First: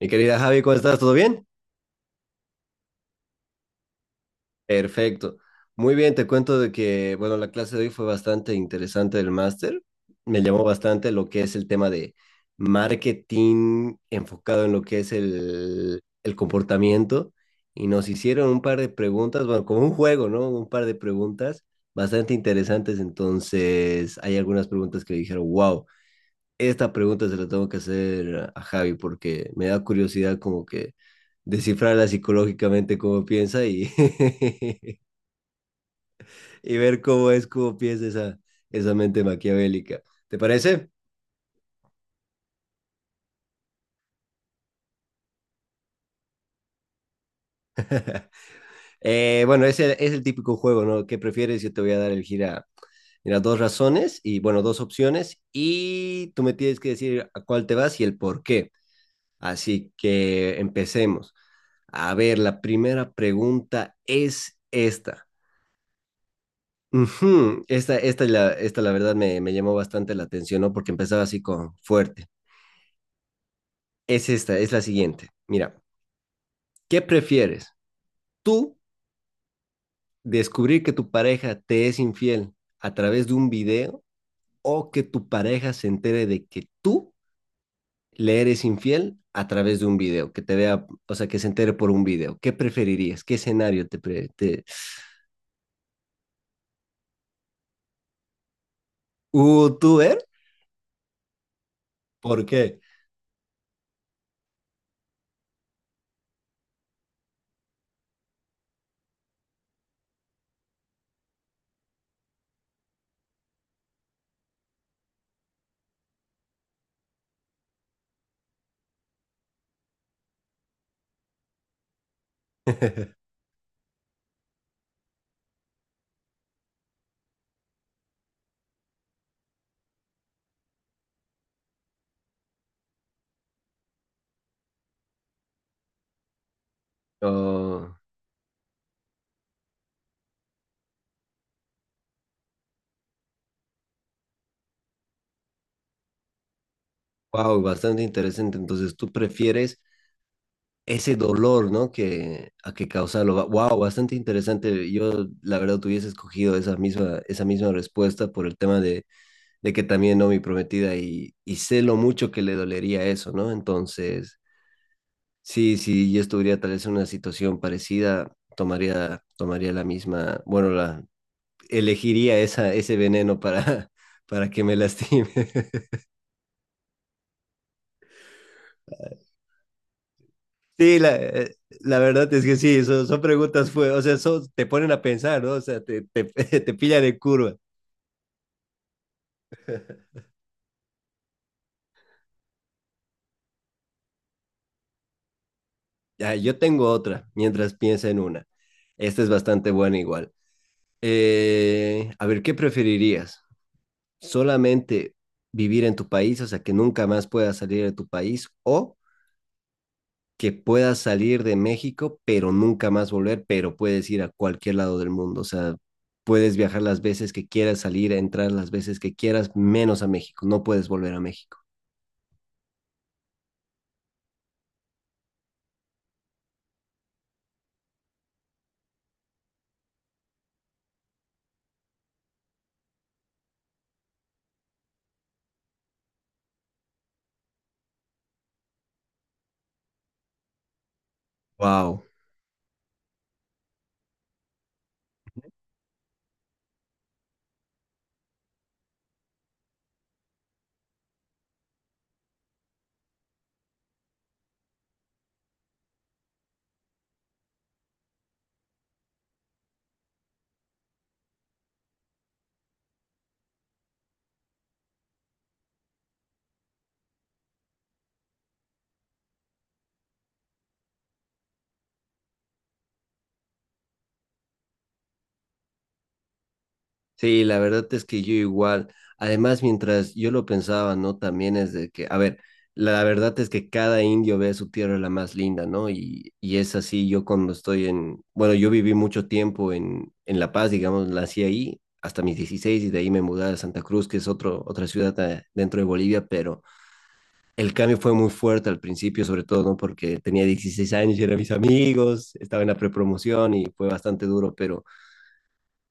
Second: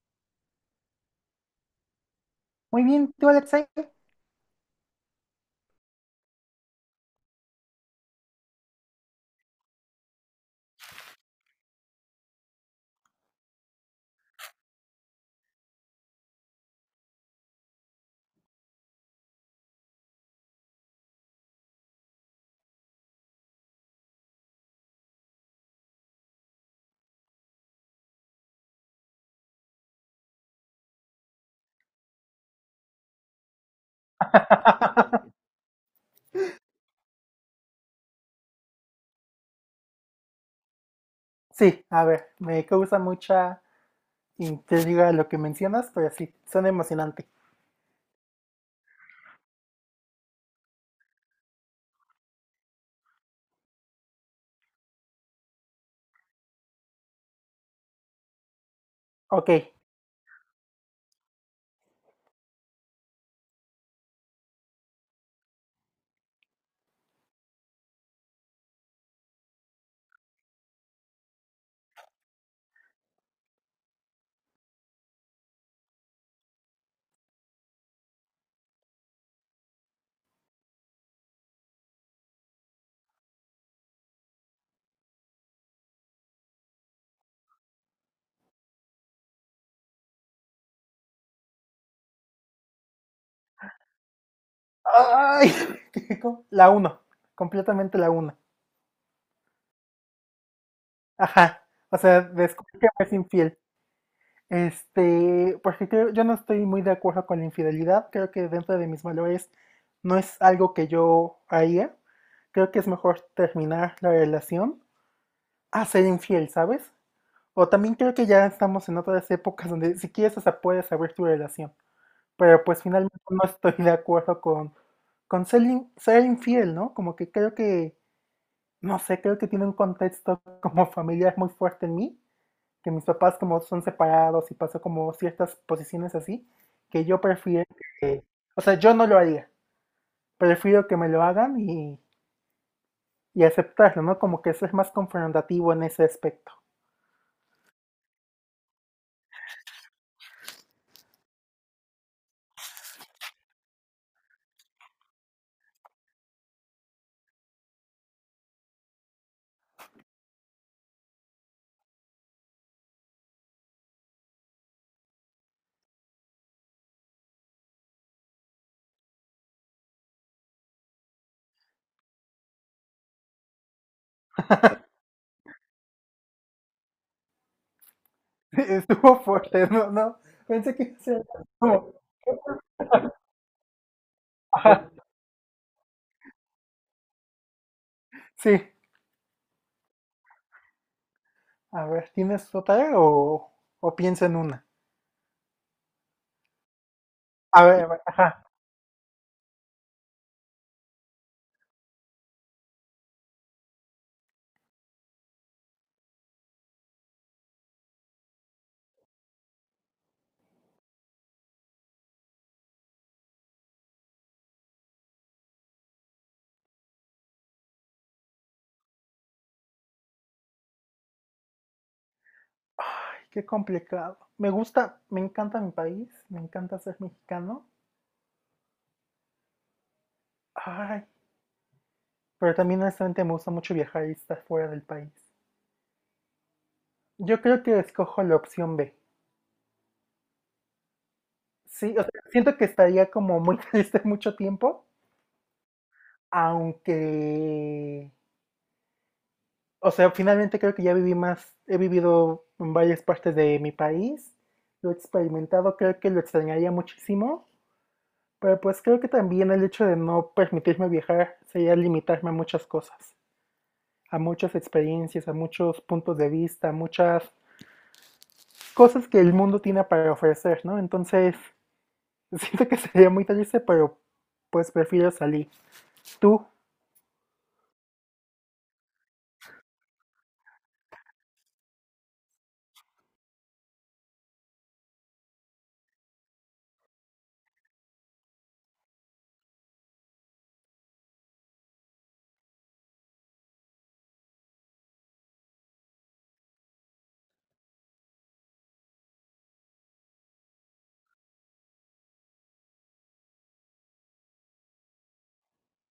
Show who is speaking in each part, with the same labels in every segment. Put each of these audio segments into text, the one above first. Speaker 1: Mi querida Javi, ¿cómo estás? ¿Todo bien?
Speaker 2: Muy bien, tú, Alexei.
Speaker 1: Perfecto. Muy bien, te cuento de que, bueno, la clase de hoy fue bastante interesante del máster. Me llamó bastante lo que es el tema de marketing enfocado en lo que es el comportamiento. Y nos hicieron un par de preguntas, bueno, como un juego, ¿no? Un par de preguntas bastante interesantes. Entonces, hay algunas preguntas que dijeron, wow. Esta pregunta se la tengo que hacer a Javi porque me da curiosidad como que descifrarla psicológicamente cómo piensa y ver cómo es, cómo piensa esa mente maquiavélica. ¿Te parece?
Speaker 2: Sí, a ver, me causa mucha intriga lo que mencionas, pero sí, suena emocionante.
Speaker 1: Bueno, es el típico juego, ¿no? ¿Qué prefieres? Yo te voy a dar el gira. Mira, dos razones y, bueno, dos opciones y tú me tienes que decir a cuál te vas y el por qué.
Speaker 2: Ok.
Speaker 1: Así que empecemos. A ver, la primera pregunta es esta. Ujú. Esta la verdad me llamó bastante la atención, ¿no? Porque empezaba así con fuerte. Es esta, es la siguiente. Mira, ¿qué prefieres? ¿Tú descubrir que tu pareja te es infiel a través de un video o que tu pareja se entere de que tú le eres infiel a través de un video? Que te vea, o sea, que se entere por un video. ¿Qué preferirías? ¿Qué escenario te—
Speaker 2: Ay, la uno, completamente la 1.
Speaker 1: ¿Tú ver?
Speaker 2: Ajá, o sea,
Speaker 1: ¿Por qué?
Speaker 2: descubrí que me es infiel. Porque creo, yo no estoy muy de acuerdo con la infidelidad, creo que dentro de mis valores no es algo que yo haría. Creo que es mejor terminar la relación a ser infiel, ¿sabes? O también creo que ya estamos en otras épocas donde si quieres hasta puedes abrir tu relación. Pero pues finalmente no estoy de acuerdo con ser, ser infiel, ¿no? Como que creo que, no sé, creo que tiene un contexto como familiar muy fuerte en mí, que mis papás como son separados y pasó como ciertas posiciones así, que yo prefiero
Speaker 1: Oh,
Speaker 2: que, o sea, yo no lo haría, prefiero que me lo hagan y aceptarlo, ¿no? Como que ser más confrontativo en ese aspecto.
Speaker 1: wow, bastante interesante. Entonces, ¿tú prefieres ese dolor? ¿No? Que, a que causarlo. Wow, bastante interesante. Yo, la verdad, tuviese escogido esa misma respuesta por el tema de, que también, ¿no? Mi prometida, y sé lo mucho que le dolería eso, ¿no? Entonces, sí, sí, yo estuviera tal vez en una situación parecida, tomaría la misma, bueno, elegiría ese veneno para que me lastime.
Speaker 2: Estuvo fuerte, ¿no? No, pensé que iba
Speaker 1: Sí,
Speaker 2: a ser como.
Speaker 1: la verdad es que sí, son preguntas, o sea, te ponen
Speaker 2: Ja,
Speaker 1: a pensar, ¿no? O sea, te pillan en curva.
Speaker 2: sí, a ver, ¿tienes o piensa en una?
Speaker 1: Ya, yo tengo otra, mientras
Speaker 2: A ver,
Speaker 1: piensa en
Speaker 2: ajá.
Speaker 1: una. Esta es bastante buena igual. A ver, ¿qué preferirías? ¿Solamente vivir en tu país, o sea, que nunca más puedas salir de tu país, o que puedas salir de México, pero nunca más volver, pero puedes ir a cualquier lado del mundo? O sea, puedes viajar las veces que quieras, salir, entrar las veces que quieras, menos a México. No puedes volver a México.
Speaker 2: Ay, qué complicado. Me gusta, me encanta mi país, me encanta ser mexicano. Ay, pero también honestamente me gusta mucho viajar y estar fuera del país. Yo creo que escojo la opción B. Sí,
Speaker 1: Wow.
Speaker 2: o sea, siento que estaría como muy triste mucho tiempo, aunque, o sea, finalmente creo que ya viví más, he vivido en varias partes de mi país, lo he experimentado, creo que lo extrañaría muchísimo. Pero pues creo que también el hecho de no permitirme viajar sería limitarme a muchas cosas, a muchas experiencias, a muchos puntos de vista, a muchas cosas que el mundo tiene para ofrecer, ¿no? Entonces, siento que sería muy triste, pero pues prefiero salir. Tú,
Speaker 1: Sí, la verdad es que yo igual, además mientras yo lo pensaba, ¿no? También es de que, a ver, la verdad es que cada indio ve a su tierra la más linda, ¿no? Y es así, yo cuando estoy bueno, yo viví mucho tiempo en, La Paz, digamos, nací ahí hasta mis 16 y de ahí me mudé a Santa Cruz, que es otra ciudad, dentro de Bolivia, pero el cambio fue muy fuerte al principio, sobre todo, ¿no? Porque tenía 16 años y eran mis amigos, estaba en la prepromoción y fue bastante duro, pero—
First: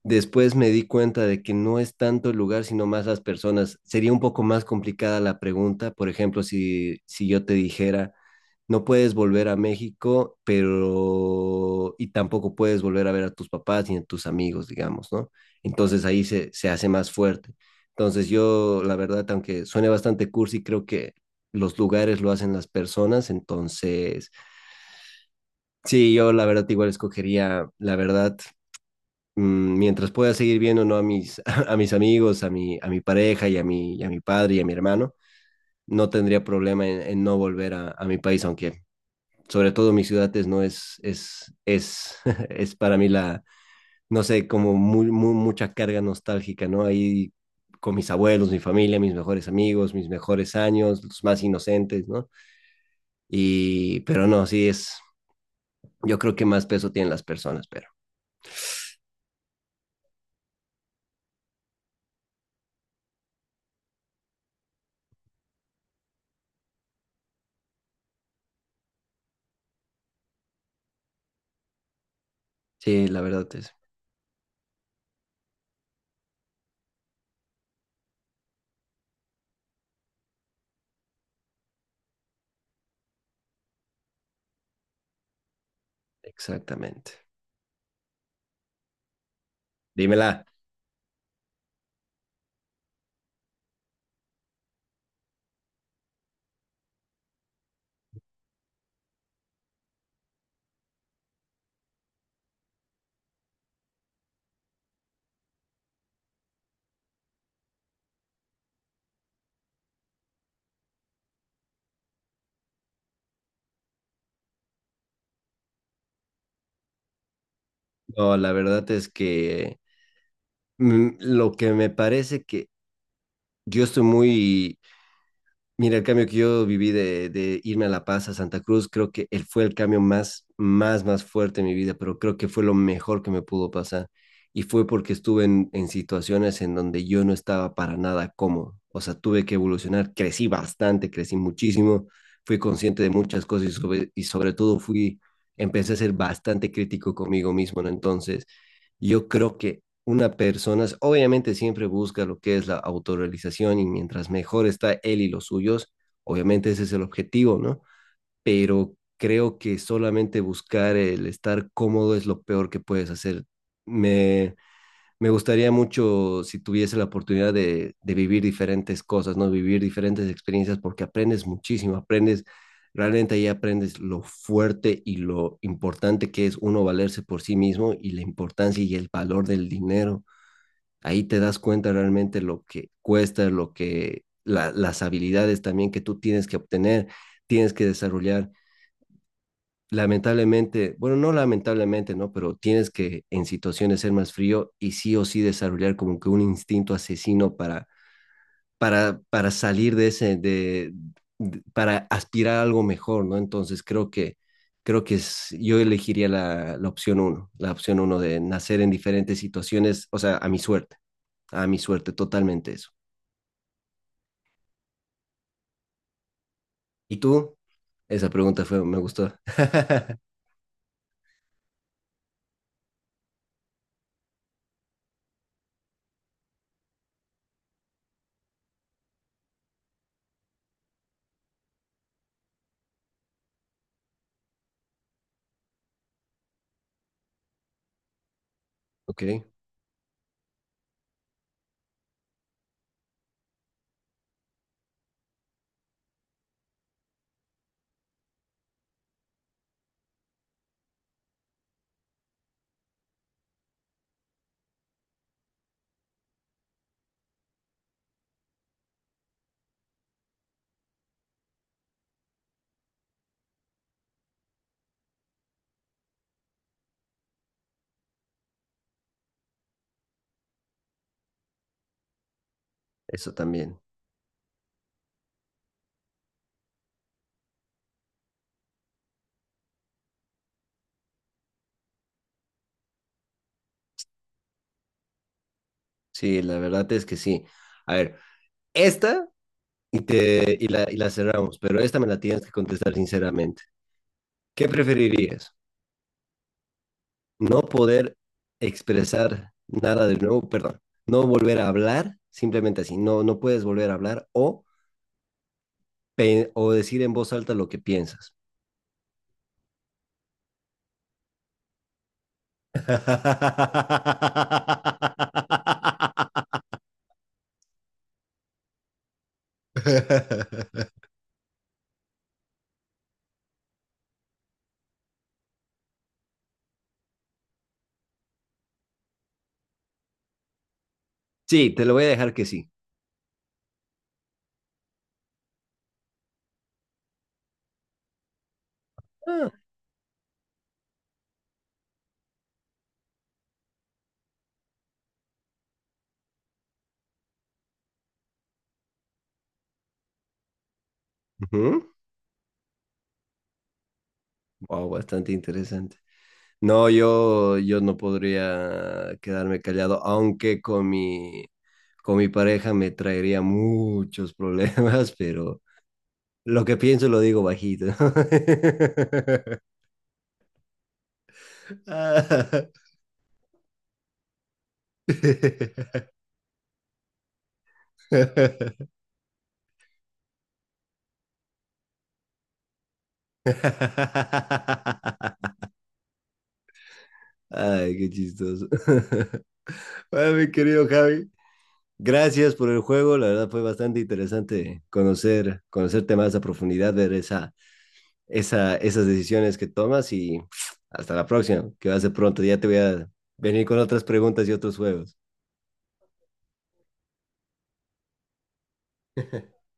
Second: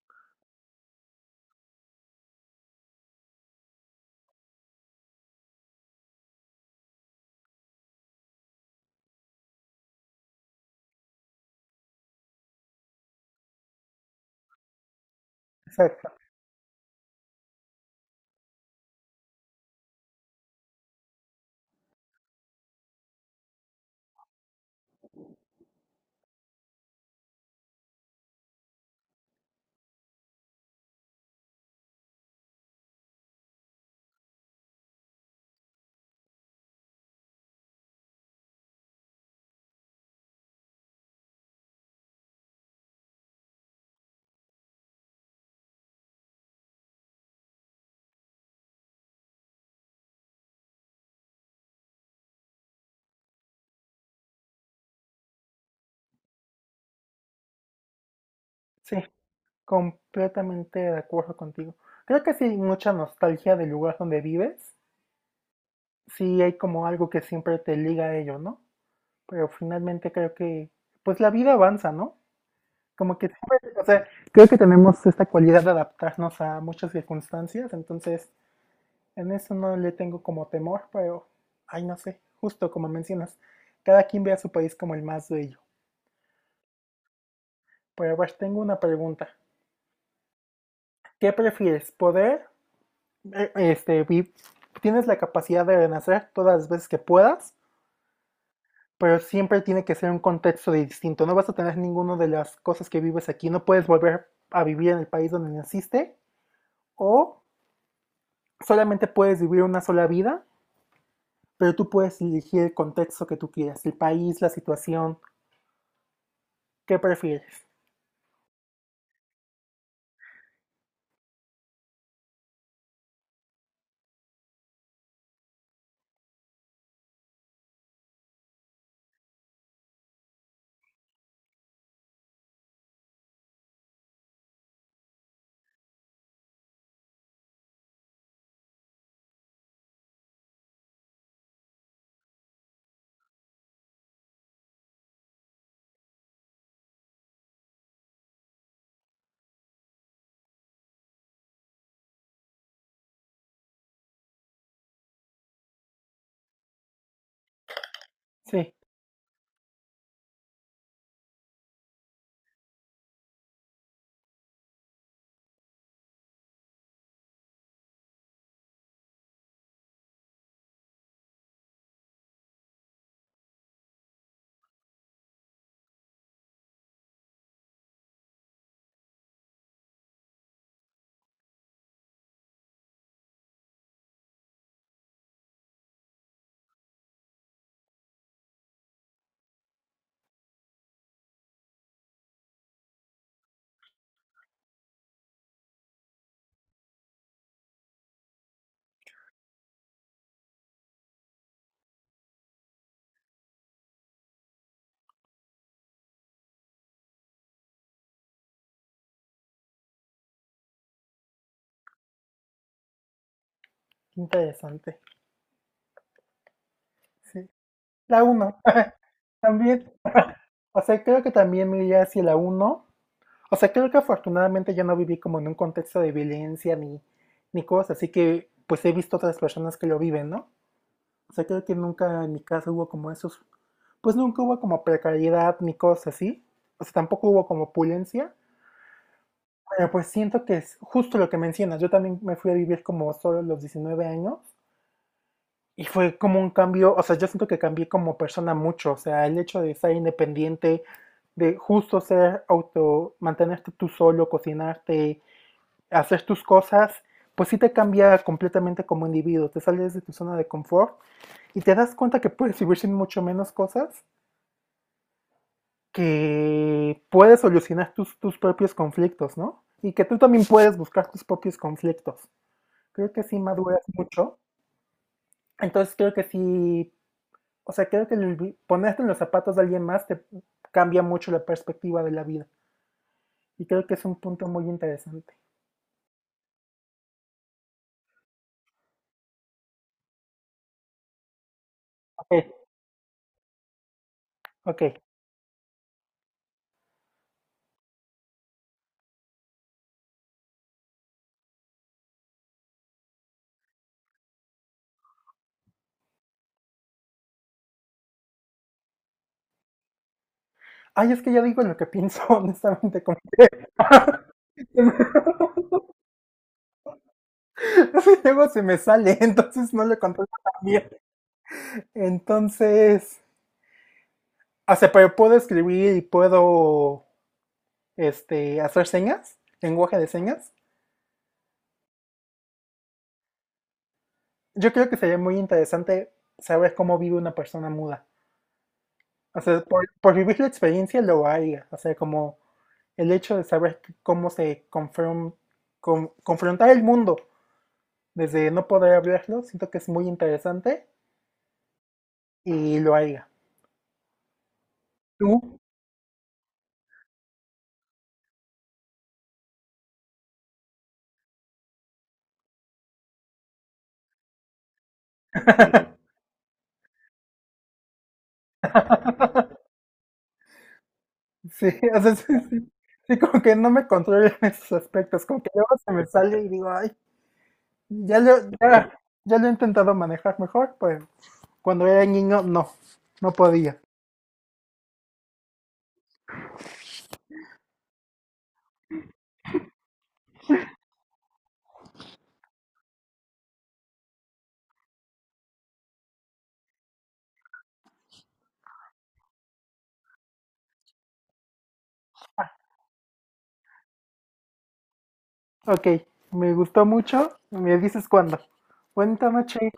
Speaker 1: Después me di cuenta de que no es tanto el lugar, sino más las personas. Sería un poco más complicada la pregunta. Por ejemplo, si yo te dijera, no puedes volver a México, pero y tampoco puedes volver a ver a tus papás ni a tus amigos, digamos, ¿no? Entonces
Speaker 2: exacto,
Speaker 1: ahí se hace más fuerte. Entonces yo, la verdad, aunque suene bastante cursi, creo que los lugares lo hacen las personas. Entonces, sí, yo la verdad igual escogería, la verdad, mientras pueda seguir viendo, ¿no?, a mis amigos, a mi pareja y a mi padre y a mi hermano, no tendría problema en, no volver a mi país, aunque sobre todo mi ciudad es, no es, es para mí la, no sé, como muy, muy, mucha carga nostálgica, ¿no? Ahí con mis abuelos, mi familia, mis mejores amigos, mis mejores años, los más inocentes, ¿no? Pero no, sí es, yo creo que más peso tienen las personas, pero
Speaker 2: sí, completamente de acuerdo contigo. Creo que sí hay mucha nostalgia del lugar donde vives, sí hay como algo que siempre te liga a ello, ¿no? Pero finalmente creo que, pues la vida avanza, ¿no?
Speaker 1: sí,
Speaker 2: Como
Speaker 1: la
Speaker 2: que
Speaker 1: verdad es,
Speaker 2: siempre, o sea, creo que tenemos esta cualidad de adaptarnos a muchas circunstancias, entonces en eso no le tengo como temor, pero, ay, no sé, justo como mencionas, cada quien ve a su país como el más bello.
Speaker 1: exactamente.
Speaker 2: Pero a ver, tengo una pregunta.
Speaker 1: Dímela.
Speaker 2: ¿Qué prefieres? ¿Poder, eh, este, vi- tienes la capacidad de renacer todas las veces que puedas, pero siempre tiene que ser un contexto de distinto. No vas a tener ninguna de las cosas que vives aquí, no puedes volver a vivir en el país donde naciste, o solamente puedes vivir una sola vida, pero tú puedes elegir el contexto que tú quieras, el país, la situación, ¿qué prefieres?
Speaker 1: No, la verdad es que lo que me parece que yo estoy muy, mira, el cambio que yo viví de irme a La Paz, a Santa Cruz, creo que él fue el cambio más fuerte en mi vida, pero creo que fue lo mejor que me pudo pasar. Y fue porque estuve en situaciones en donde yo no estaba para nada cómodo. O sea, tuve que evolucionar, crecí bastante, crecí muchísimo, fui consciente de muchas cosas y sobre todo empecé a ser bastante crítico conmigo mismo, ¿no? Entonces, yo creo que una persona obviamente siempre busca lo que es la autorrealización y mientras mejor está él y los suyos, obviamente ese es el objetivo, ¿no?
Speaker 2: Sí,
Speaker 1: Pero creo que solamente buscar el estar cómodo es lo peor que puedes hacer. Me, me gustaría mucho si tuviese la oportunidad de vivir diferentes cosas, ¿no? Vivir diferentes experiencias porque aprendes muchísimo, realmente ahí aprendes lo fuerte y lo importante que es uno valerse por sí mismo y la importancia y el valor del dinero. Ahí te das cuenta realmente lo que cuesta, las habilidades también que tú tienes que obtener, tienes que desarrollar, lamentablemente, bueno, no lamentablemente, ¿no? Pero tienes que en situaciones ser más frío y sí o sí desarrollar como que un instinto asesino para, salir de ese, para aspirar a algo mejor, ¿no? Entonces creo que yo elegiría la opción uno, la opción uno de nacer en diferentes situaciones, o sea, a mi suerte, totalmente eso.
Speaker 2: interesante.
Speaker 1: ¿Y
Speaker 2: Sí.
Speaker 1: tú?
Speaker 2: La
Speaker 1: Esa
Speaker 2: uno,
Speaker 1: pregunta fue, me gustó.
Speaker 2: también, o sea, creo que también me iría hacia la uno. O sea, creo que afortunadamente yo no viví como en un contexto de violencia, ni cosas, así que pues he visto otras personas que lo viven, ¿no? O sea, creo que nunca en mi casa hubo como esos, pues nunca hubo como precariedad ni cosas así. O sea, tampoco hubo como opulencia.
Speaker 1: Ok,
Speaker 2: Bueno, pues siento que es justo lo que mencionas. Yo también me fui a vivir como solo a los 19 años y fue como un cambio, o sea, yo siento que cambié como persona mucho, o sea, el hecho de ser independiente, de justo ser auto, mantenerte tú solo, cocinarte, hacer tus cosas, pues sí te cambia completamente como individuo, te sales de tu zona de confort y te das cuenta que puedes vivir sin mucho menos cosas, que puedes solucionar tus propios conflictos, ¿no? Y que tú también puedes buscar tus propios conflictos. Creo que
Speaker 1: eso
Speaker 2: sí
Speaker 1: también.
Speaker 2: maduras mucho. Entonces creo que sí, o sea, creo que ponerte en los zapatos de alguien más te cambia mucho la perspectiva de la vida. Y creo que es un punto muy interesante.
Speaker 1: Sí, la verdad es que sí. A ver. Esta y la cerramos, pero esta me la
Speaker 2: Ok,
Speaker 1: tienes que contestar sinceramente. ¿Qué
Speaker 2: ok.
Speaker 1: preferirías? ¿No poder expresar nada de nuevo? Perdón, no volver a hablar, simplemente así, no puedes volver a hablar, o, o decir en voz alta lo que piensas.
Speaker 2: Ay, es que ya digo lo que pienso, honestamente, como que... es que luego se me sale, entonces no le controlo tan bien. Entonces, o sea, pero puedo escribir y puedo, hacer señas, lenguaje de señas.
Speaker 1: Sí, te lo voy a dejar que sí.
Speaker 2: Yo creo que sería muy interesante saber cómo vive una persona muda. O
Speaker 1: Ah.
Speaker 2: sea, por vivir la experiencia lo haría. O sea, como el hecho de saber cómo se confrontar el mundo desde no poder hablarlo, siento que es muy interesante
Speaker 1: Ujú.
Speaker 2: y lo haría.
Speaker 1: Wow, bastante
Speaker 2: ¿Tú?
Speaker 1: interesante. No, yo no podría quedarme callado, aunque con mi pareja me traería muchos problemas, pero lo que pienso lo digo bajito.
Speaker 2: Sí, o sea,
Speaker 1: Ah.
Speaker 2: sí. Sí, como que no me controlo en esos aspectos, como que luego se me sale y digo, ay, ya lo, ya, ya lo he intentado manejar mejor, pues cuando era niño no, no podía.
Speaker 1: Ay, qué chistoso. Bueno, mi querido Javi, gracias por el juego. La verdad fue bastante interesante conocer, conocerte más a profundidad, ver esa, esas decisiones que tomas, y hasta la próxima, que va a ser pronto. Ya te voy a venir con otras preguntas y otros juegos.
Speaker 2: Ok, me gustó mucho. Me dices cuándo. Buena noche.